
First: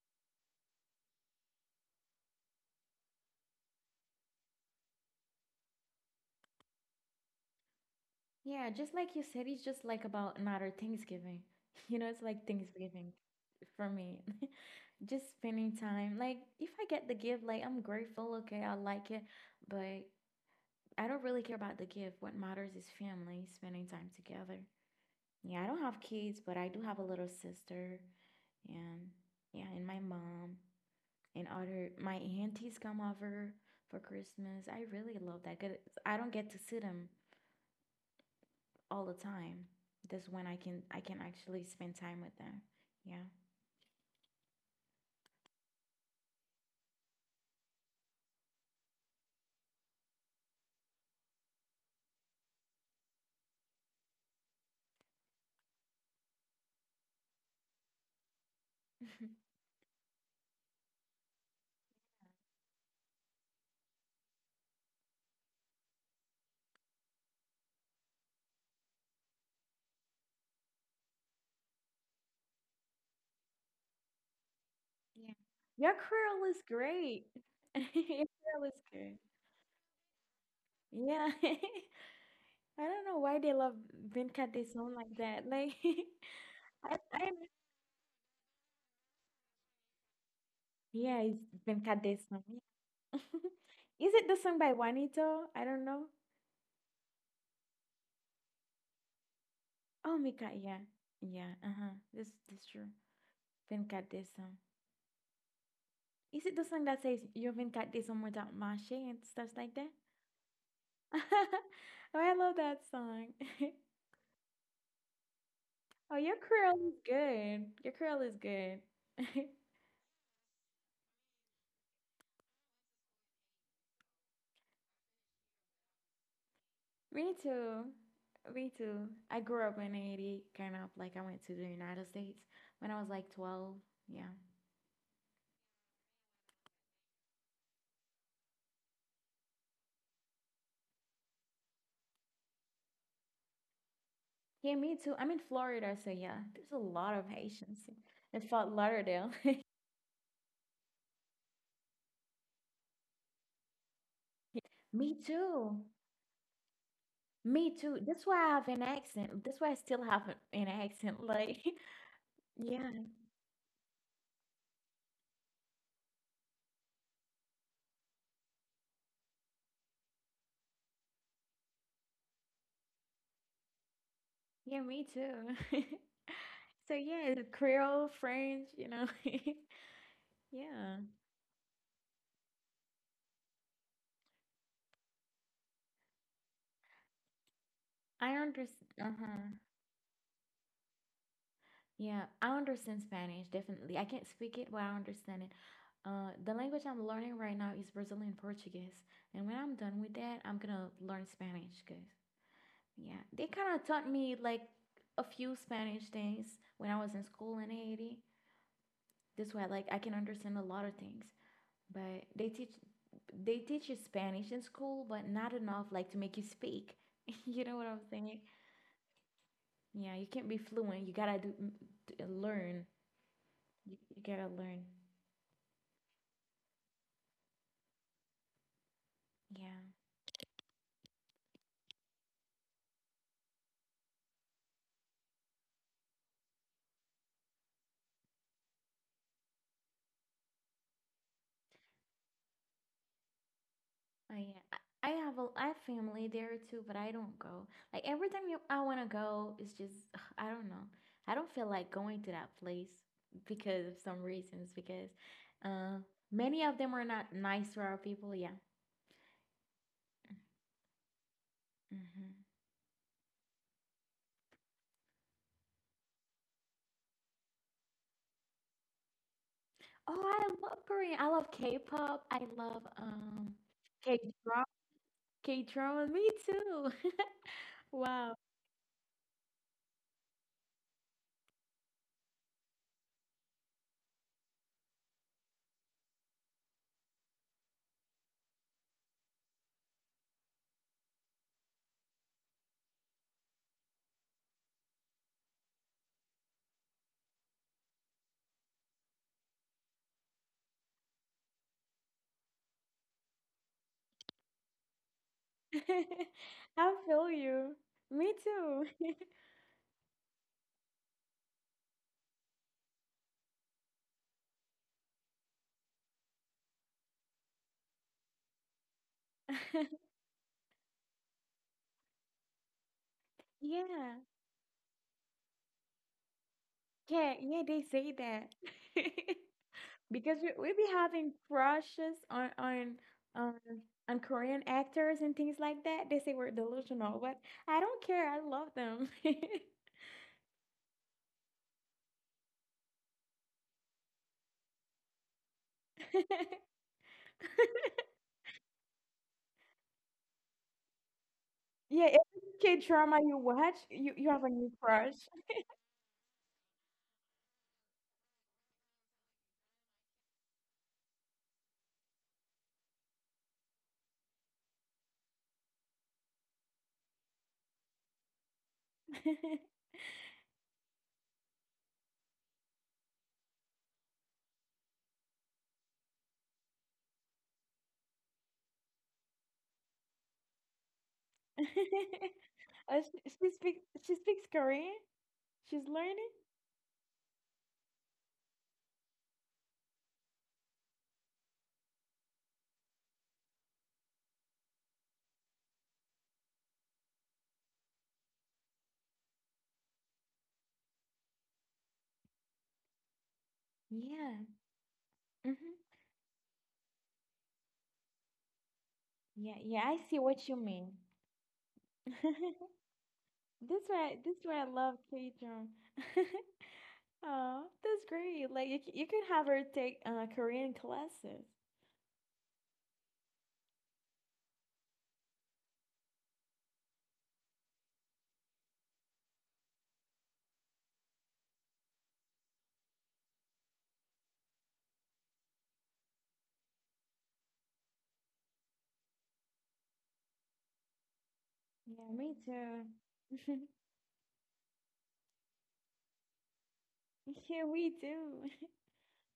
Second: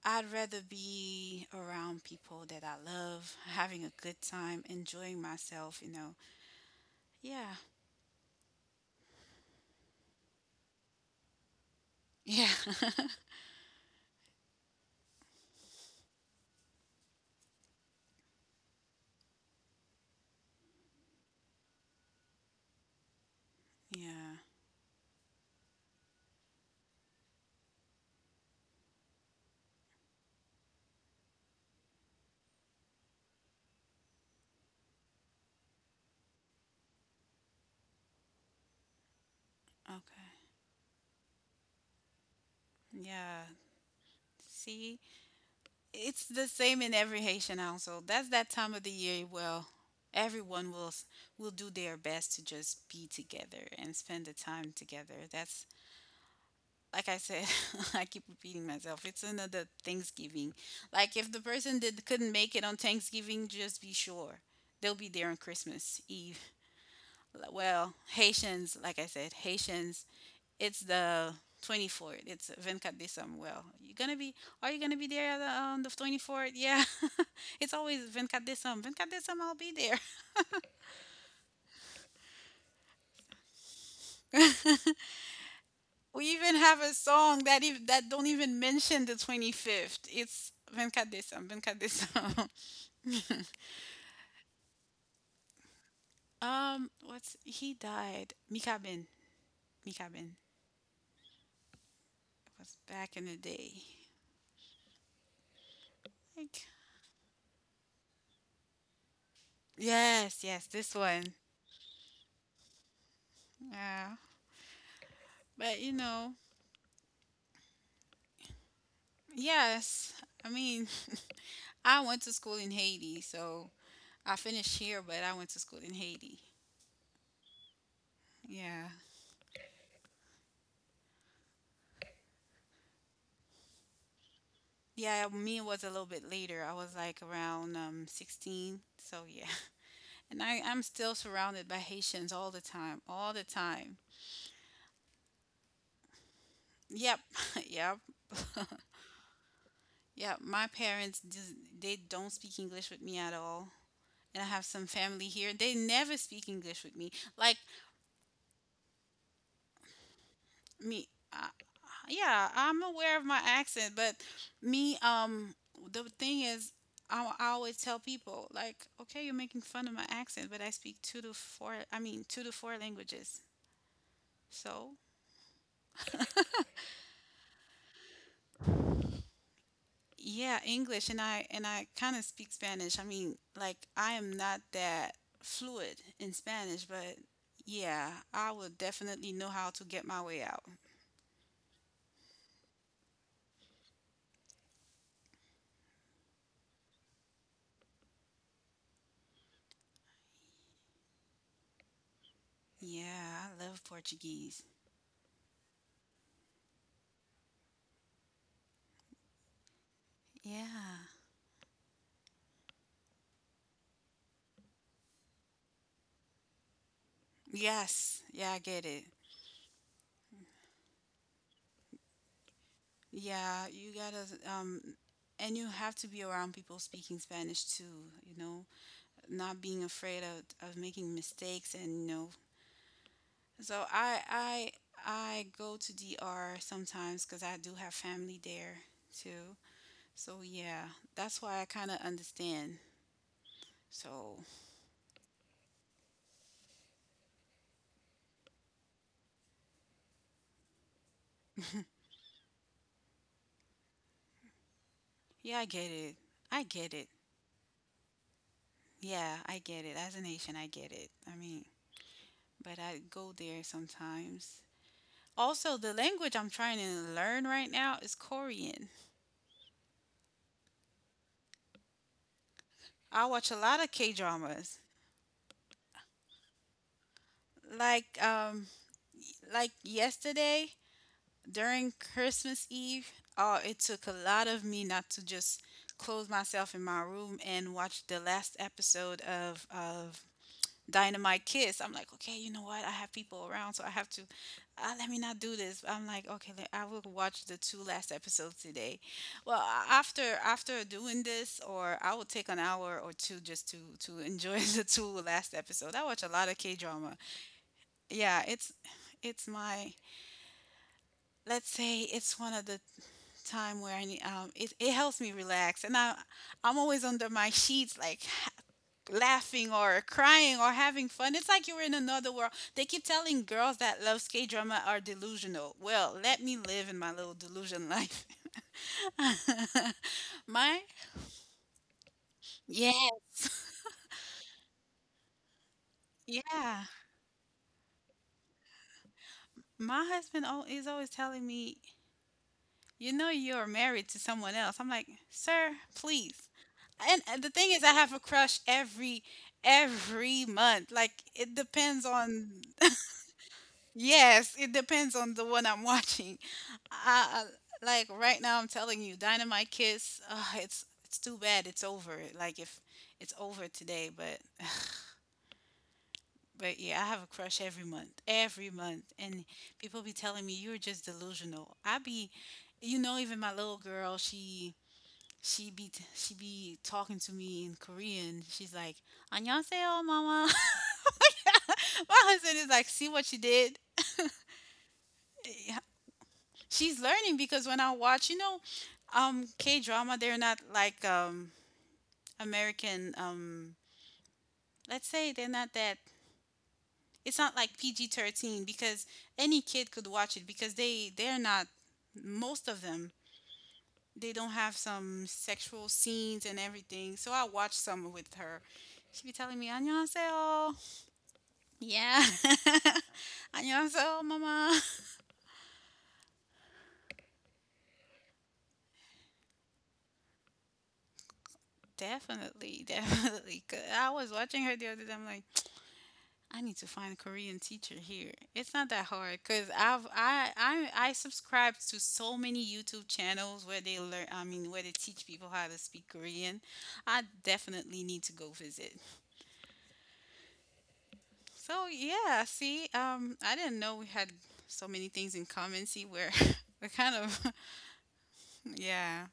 I'd rather be around people that I love, having a good time, enjoying myself, you know. Yeah.
Yeah, just like you said, it's just like about another Thanksgiving. You know, it's like
Yeah.
Thanksgiving for me. Just spending time. Like, if I get the gift, like, I'm grateful. Okay, I like it. But I don't really care about the gift. What matters is family, spending time
Yeah.
together. Yeah, I don't have kids, but I do have a little sister. And yeah, and my mom and my aunties come over for Christmas. I really love that, 'cause I don't get to see them all the time. That's when I
Okay.
can I can actually spend time with them. Yeah.
Yeah. See, it's the same in every Haitian household. That's that time of the year where everyone will do their best to just be together and spend the time together. That's like I said, I keep repeating myself. It's another Thanksgiving. Like if the person that couldn't make it on Thanksgiving, just be sure they'll be there on Christmas Eve. Well, Haitians, like I said, Haitians, it's the 24th. It's Venkat de Samuel. You gonna be? Are you gonna be there
Yeah.
on on the
Your curl
24th?
is
Yeah.
great.
It's always
Your
Venkat de
curl is
Sam. Venkat de
good.
Sam, I'll be there.
Yeah. I, don't know why they love Venkat song like that. Like
We even have a
I
song that that don't even mention the 25th. It's Venkat
yeah,
de Sam.
it's
Venkat de
Venkat
Sam.
song. Yeah. Is it the song by Juanito? I don't know.
What's he died? Mikabin.
Oh,
Mikabin. It
Mika, yeah. Yeah, uh-huh. This
was
true.
back in the day.
Venkat song. Is it the
Like,
song that says you're Venkat song without Mache and stuff like that?
yes, yes, this one.
Oh, I love that song.
Yeah. But you
Oh,
know,
your curl is good. Your curl is good.
yes. I mean, I went to school in Haiti, so I finished here, but I went to school in Haiti.
Me too. Me
Yeah.
too. I grew up in Haiti, kind of like I went to the United States when I was like 12. Yeah.
Yeah, me was a little bit later. I was like around 16. So, yeah. And I'm still surrounded by Haitians all the time, all the time.
Yeah, me too. I'm in Florida, so yeah, there's a lot
Yep.
of Haitians
Yep.
in Fort Lauderdale.
Yep. My parents, they don't speak English with me at all. And I have some
Me
family here. They
too.
never speak English with me. Like,
Me too. That's why I have an accent. That's why I still have an
me
accent.
uh,
Like,
yeah, I'm
yeah,
aware of my accent, but me the thing is, I always tell people like, okay, you're making fun of my accent, but I speak two to four, I mean, two to four languages.
yeah,
So
me too. So yeah, the Creole, French,
yeah,
yeah.
English, and I kind of speak Spanish. I mean, like, I am not that fluid in Spanish, but yeah,
I
I will
understand.
definitely know
Uh-huh.
how to get my way out.
Yeah, I understand Spanish definitely. I can't speak it, but I understand it. The language I'm learning right now is Brazilian Portuguese, and when I'm done with that, I'm gonna learn Spanish. Cause yeah,
Yeah,
they
I
kind
love
of taught me
Portuguese.
like a few Spanish things when I was in school in Haiti. This way, like I can understand a lot of
Yeah.
things. But they teach you Spanish in school, but not enough like to make you speak. You know what I'm
Yes.
saying?
Yeah, I get it.
Yeah, you can't be fluent. You gotta do, learn.
Yeah, you
You
gotta
gotta
um
learn.
and you have to be around people speaking Spanish too, you know, not being
Yeah.
afraid of making mistakes and you know. So I go to DR sometimes, cuz I do have family there too. So yeah, that's why I kind of understand. So
Oh yeah. I have a I have family there too, but I don't go. Like every time I wanna go, it's just I don't know. I don't feel like going to that place because of some reasons. Because
yeah, I get
uh,
it. I
many of
get
them are
it.
not nice to our people. Yeah.
Yeah, I get it. As a nation, I get it. I mean,
hmm
but I go there sometimes. Also, the language I'm trying to learn right now is Korean.
Oh, I love Korean. I love K-pop. I love
I watch a lot of K
K-drama.
dramas.
K-drama. Me too.
Like
Wow.
um like yesterday during Christmas Eve, oh, it took a lot of me not to just close myself in my room and watch the last episode of Dynamite Kiss. I'm like, okay, you know what? I have people around, so I have to. Let me not do this. I'm like, okay, I will watch the two last episodes today. Well, after doing this, or I will take an hour or two just to enjoy the two last episodes. I watch a lot of K
I
drama.
feel you. Me
Yeah, it's
too.
my, let's say it's one of the time where I need it, it helps me relax, and I'm always under my sheets like laughing or crying or having fun. It's like you're in another world. They keep telling girls that
Yeah.
love skate drama are delusional. Well, let me live in my
Yeah,
little
yeah, they
delusion
say
life.
that. Because we we be
my
having crushes on
Yes.
on Korean actors and things like that. They say we're
Yeah.
delusional, but I don't care. I love them.
My husband is always telling me, you know you're married to someone else. I'm like, "Sir, please." And the thing is I have a crush every month. Like it
Yeah,
depends
every
on.
K-drama you watch, you have a
Yes,
new
it
crush.
depends on the one I'm watching. Uh, like right now, I'm telling you, Dynamite Kiss. It's too bad. It's over. Like if it's over today, but yeah, I have a crush every month, and people be telling me you're just delusional. I be, you know, even my little girl, she be talking to me in Korean. She's like, "안녕하세요, mama." My husband is like,
Uh,
"See
she,
what you
she speaks
did."
she speaks Korean. She's learning.
She's learning because when I watch, you know, K drama, they're not like American. Let's say they're not that. It's not like PG-13 because any kid could watch it because they they're not most of them. They
Yeah.
don't have some
hmm
sexual scenes and everything. So I watched some with her. She be
Yeah,
telling me
yeah, I see what you
안녕하세요.
mean.
Yeah.
That's why
안녕하세요,
that's why I
mama.
love K-drama. Oh, that's great. Like you can have her take Korean classes.
Definitely, definitely. 'Cause I was watching her the other day. I'm like, I need to find a Korean teacher here. It's not that hard because I've I subscribe to so many YouTube channels where they learn. I mean, where they teach people how to speak Korean. I definitely need to go visit. So
Yeah, me
yeah, see,
too.
I didn't know we had so many things in common. See, we're we're kind of
Yeah, we do.
yeah.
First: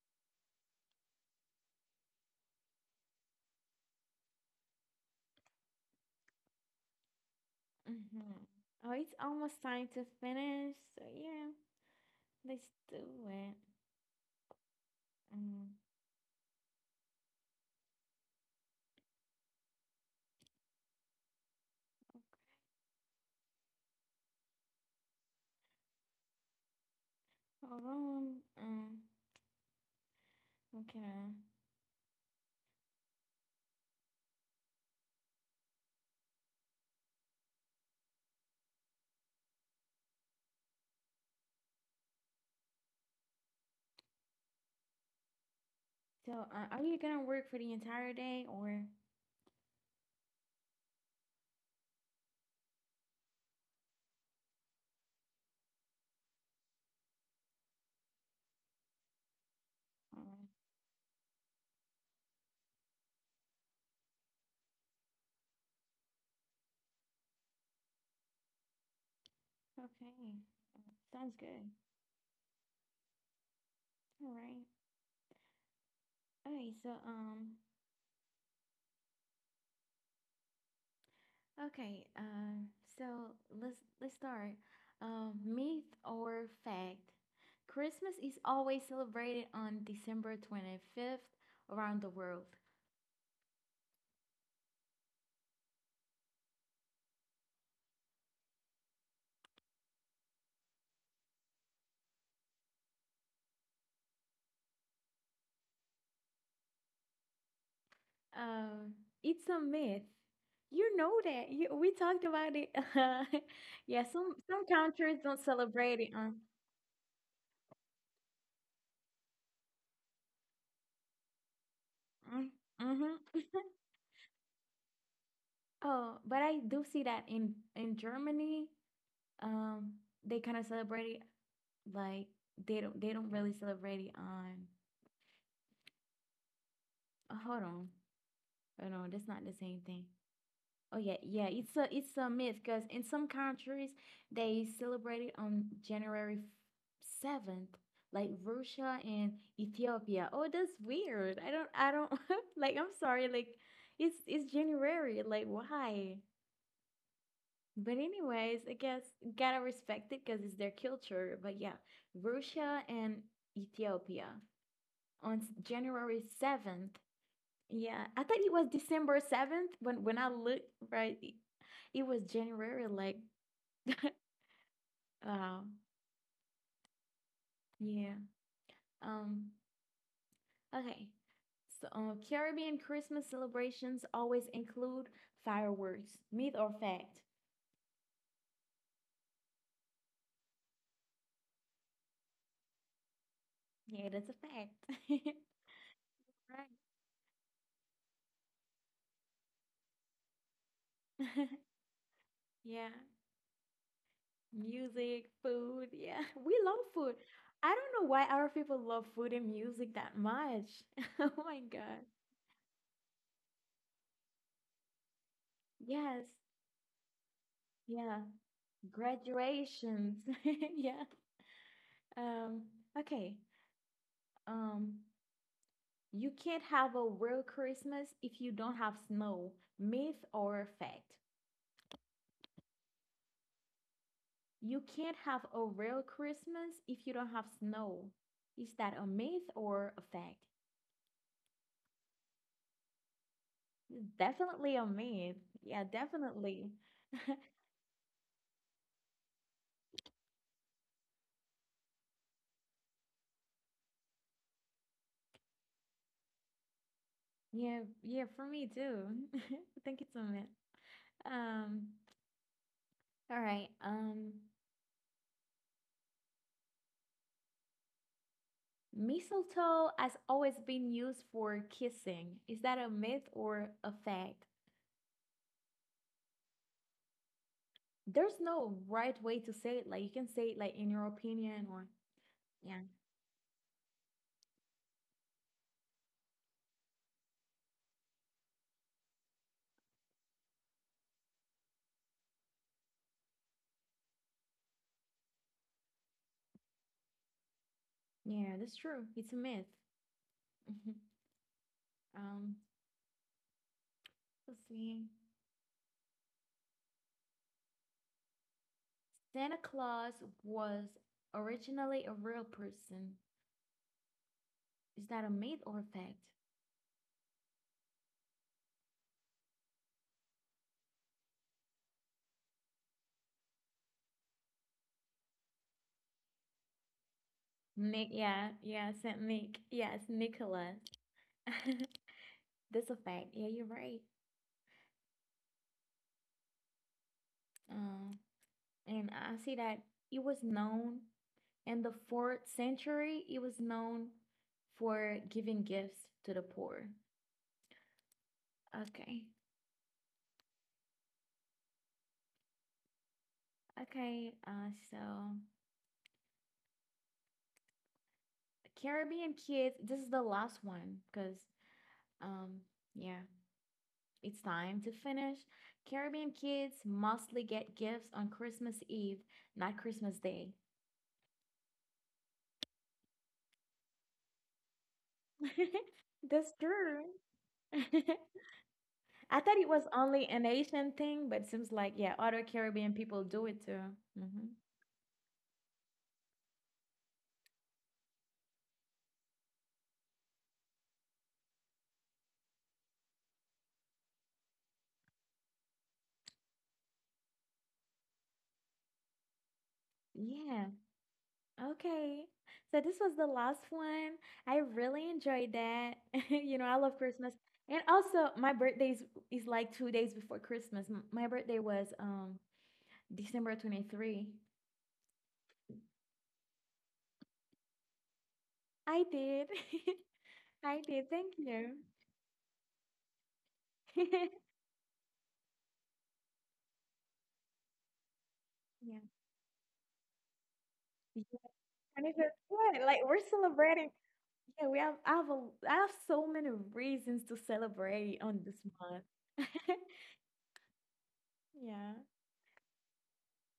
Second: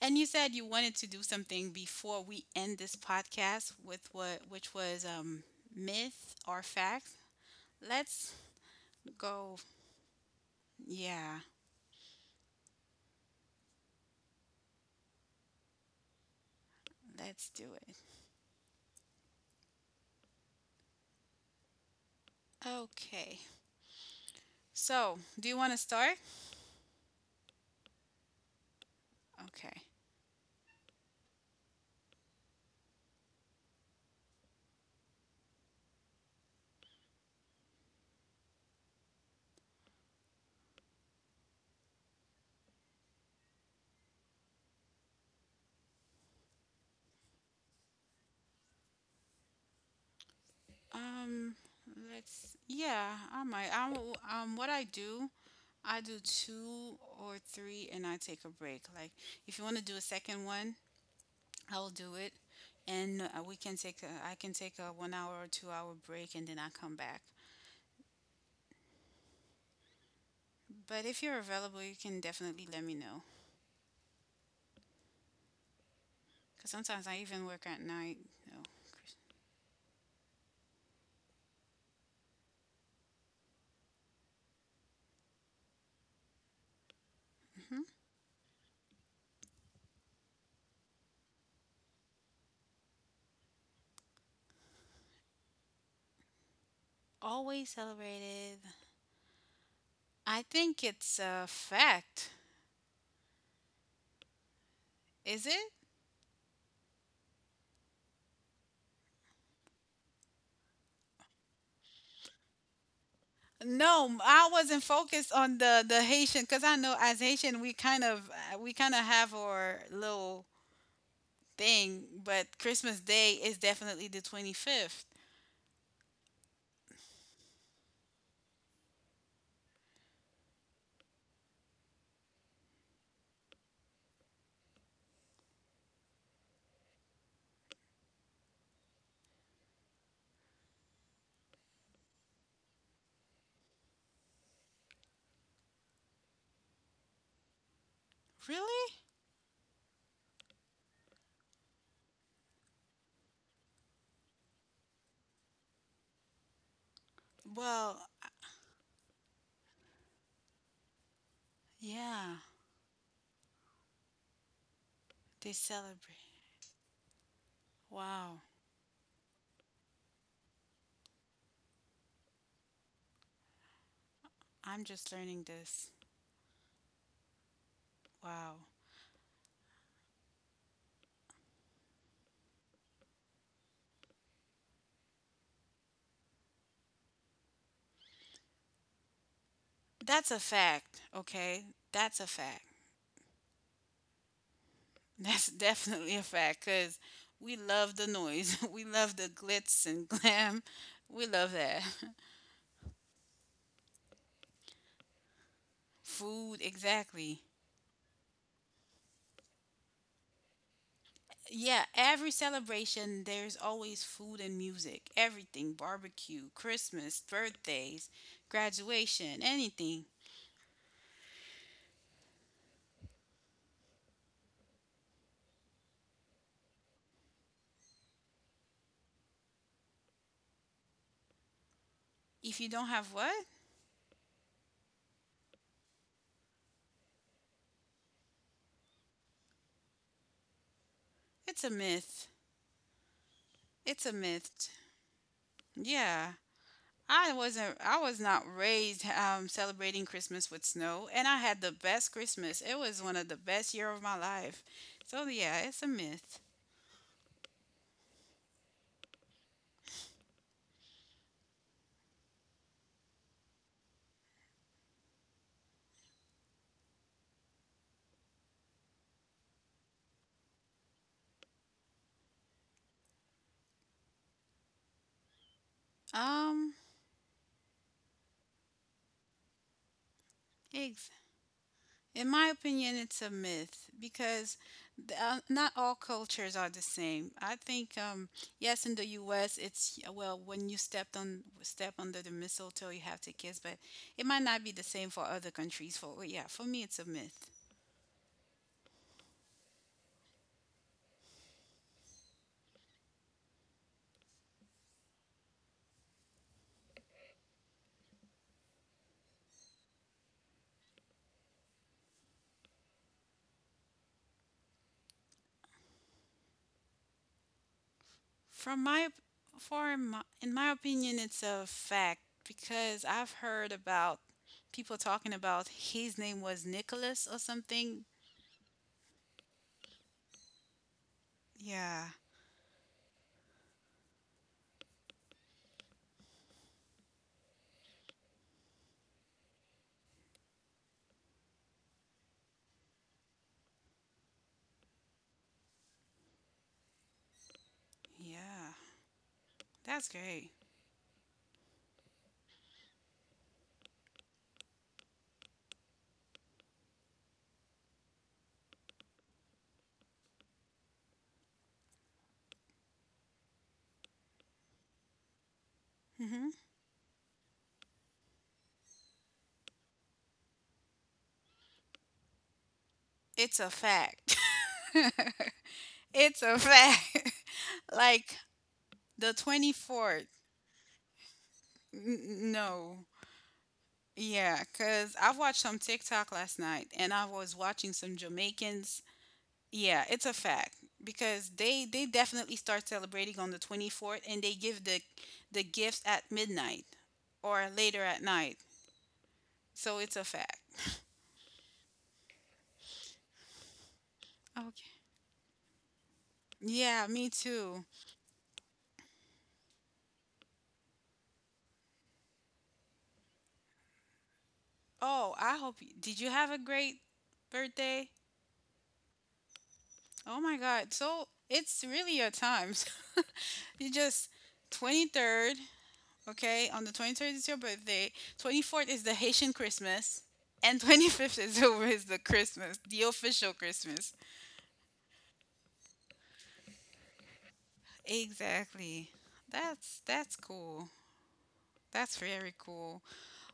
And you said you wanted to do something before we end this podcast with what, which was myth or fact.
hmm
Let's
Oh, it's
go.
almost time to finish. So
Yeah.
yeah, let's do it. Um,
Let's do it. Okay. So, do you want to start?
Hold on. Um,
Okay.
mm, okay. uh, So, are you gonna work for the entire day or?
Um, let's. Yeah, I might. What I do two or three, and I take a break. Like, if you want to do a
Uh,
second one, I'll do it, and we can take. I can take a 1 hour or 2 hour break, and then I come back.
okay.
But if
Sounds
you're
good.
available, you can definitely let me know.
All right.
Cause
Okay. So,
sometimes I even work at night. You know.
okay. Um, so let's start. Myth or fact? Christmas is always celebrated on December 25th around the world.
Always celebrated. I think it's a fact. Is it?
Um, it's a myth. You know that. We talked about it. Yeah,
No, I
some
wasn't
countries
focused
don't
on
celebrate
the
it.
Haitian because I know as Haitian we kind of have our little thing, but Christmas Day
Mm-hmm.
is definitely the 25th.
Oh, but I do see that in Germany, um, they kind of celebrate it like they don't really celebrate it on. Oh, hold on, hold on, that's not the same thing. Oh yeah, yeah. It's a myth because in some countries they celebrate it on January 7th, like
Really?
Russia and Ethiopia. Oh, that's weird. I don't like. I'm sorry. Like, it's January. Like, why? But
Well,
anyways, I guess gotta respect it because it's their culture. But yeah,
yeah,
Russia and Ethiopia on
they celebrate.
January 7th. Yeah, I thought
Wow,
it was December 7th when I looked right it was January, like,
I'm just learning
uh,
this.
yeah.
Wow.
Um, okay. So, Caribbean Christmas celebrations always include fireworks, myth or fact?
That's a fact, okay? That's a fact.
Yeah, that's a fact.
That's definitely a fact because we love the noise. We love the glitz and glam. We
Right.
love that.
Yeah. Music, food. Yeah, we
Food,
love food.
exactly.
I don't know why our people love food and music that much. Oh my
Yeah,
God.
every celebration, there's always food and music. Everything
Yes.
barbecue, Christmas, birthdays,
Yeah.
graduation, anything.
Graduations. Yeah. Um, okay. Um, You can't have a real Christmas if you don't have snow, myth or fact.
If you don't have what?
You can't have a real Christmas if you don't have snow. Is that a myth or a fact?
It's a myth. It's a myth.
Definitely a myth. Yeah,
Yeah.
definitely.
I was not raised celebrating Christmas with snow, and I had the best Christmas. It was one of the best year of my life. So yeah, it's a myth.
Yeah, yeah, for me too. I think it's a myth. Um, all right. Mistletoe has always been used for kissing. Is that a myth or a fact?
Um,
There's no right way to say it. Like you can say it like in your
ex-
opinion or
in my
yeah.
opinion it's a myth because not all cultures are the same. I think yes, in the US it's, well, when you step under the mistletoe you have to kiss, but it might not be the same for other countries. For yeah, for me it's a myth.
Yeah, that's true. It's a myth. Mhm. Um, let's see. Santa Claus was originally a real person. Is that a myth or a fact?
From my for my, in my opinion, it's a fact because I've heard about people talking about his name was Nicholas or something.
Nick, yeah, yeah, Saint Nick. Yes, Nicholas.
Yeah,
That's a fact. Yeah, you're right. Um, and I see that it was known in the fourth century, it was known for giving gifts to the poor.
yeah,
Okay.
that's great.
Okay, so Caribbean Kids, this is the last one because, um, yeah, it's time to finish. Caribbean
Hmm.
kids mostly get gifts on Christmas Eve, not Christmas Day.
It's a fact. It's
That's
a
true.
fact. Like the
I thought it
twenty
was only
fourth.
an Asian thing, but it seems like, yeah, other
N-
Caribbean
no.
people do it too. Hmm
Yeah, cause I watched some TikTok last night, and I was watching some Jamaicans. Yeah, it's a fact because they definitely start celebrating on the 24th and they give the gifts at midnight or later at night. So it's a fact.
Yeah. Okay. So this was the last one. I
Okay.
really enjoyed that. You know, I love
Yeah, me
Christmas. And
too.
also is like 2 days before Christmas. My birthday was December 23rd.
Oh, I hope you, did you have a great birthday?
I did.
Oh my
I
god.
did.
So
Thank you.
it's really your time. So you just 23rd, okay? On the 23rd is your birthday. 24th
Yeah.
is the Haitian Christmas. And
Yeah,
25th is over
And
is
it
the Christmas,
Like
the
we're
official
celebrating.
Christmas.
Yeah, we have I have a I have so many reasons to celebrate on this
Exactly.
month.
That's cool.
Yeah.
That's very cool.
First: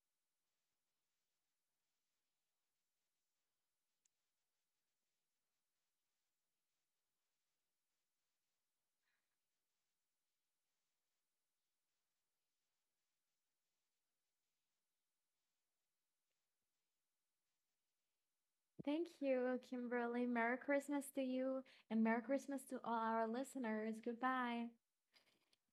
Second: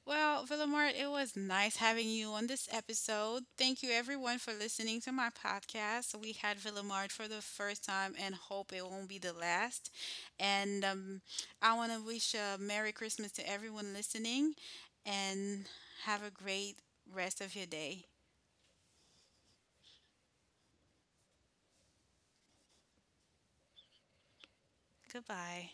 Well, Villamart, it was nice having you on this episode. Thank you everyone for listening to my podcast. We had Villamart for the first time and hope it won't be the last. And I want to wish a Merry Christmas to everyone listening and have a great rest of your day.
Thank you, Kimberly. Merry Christmas to you and Merry Christmas to all our listeners. Goodbye.
Goodbye.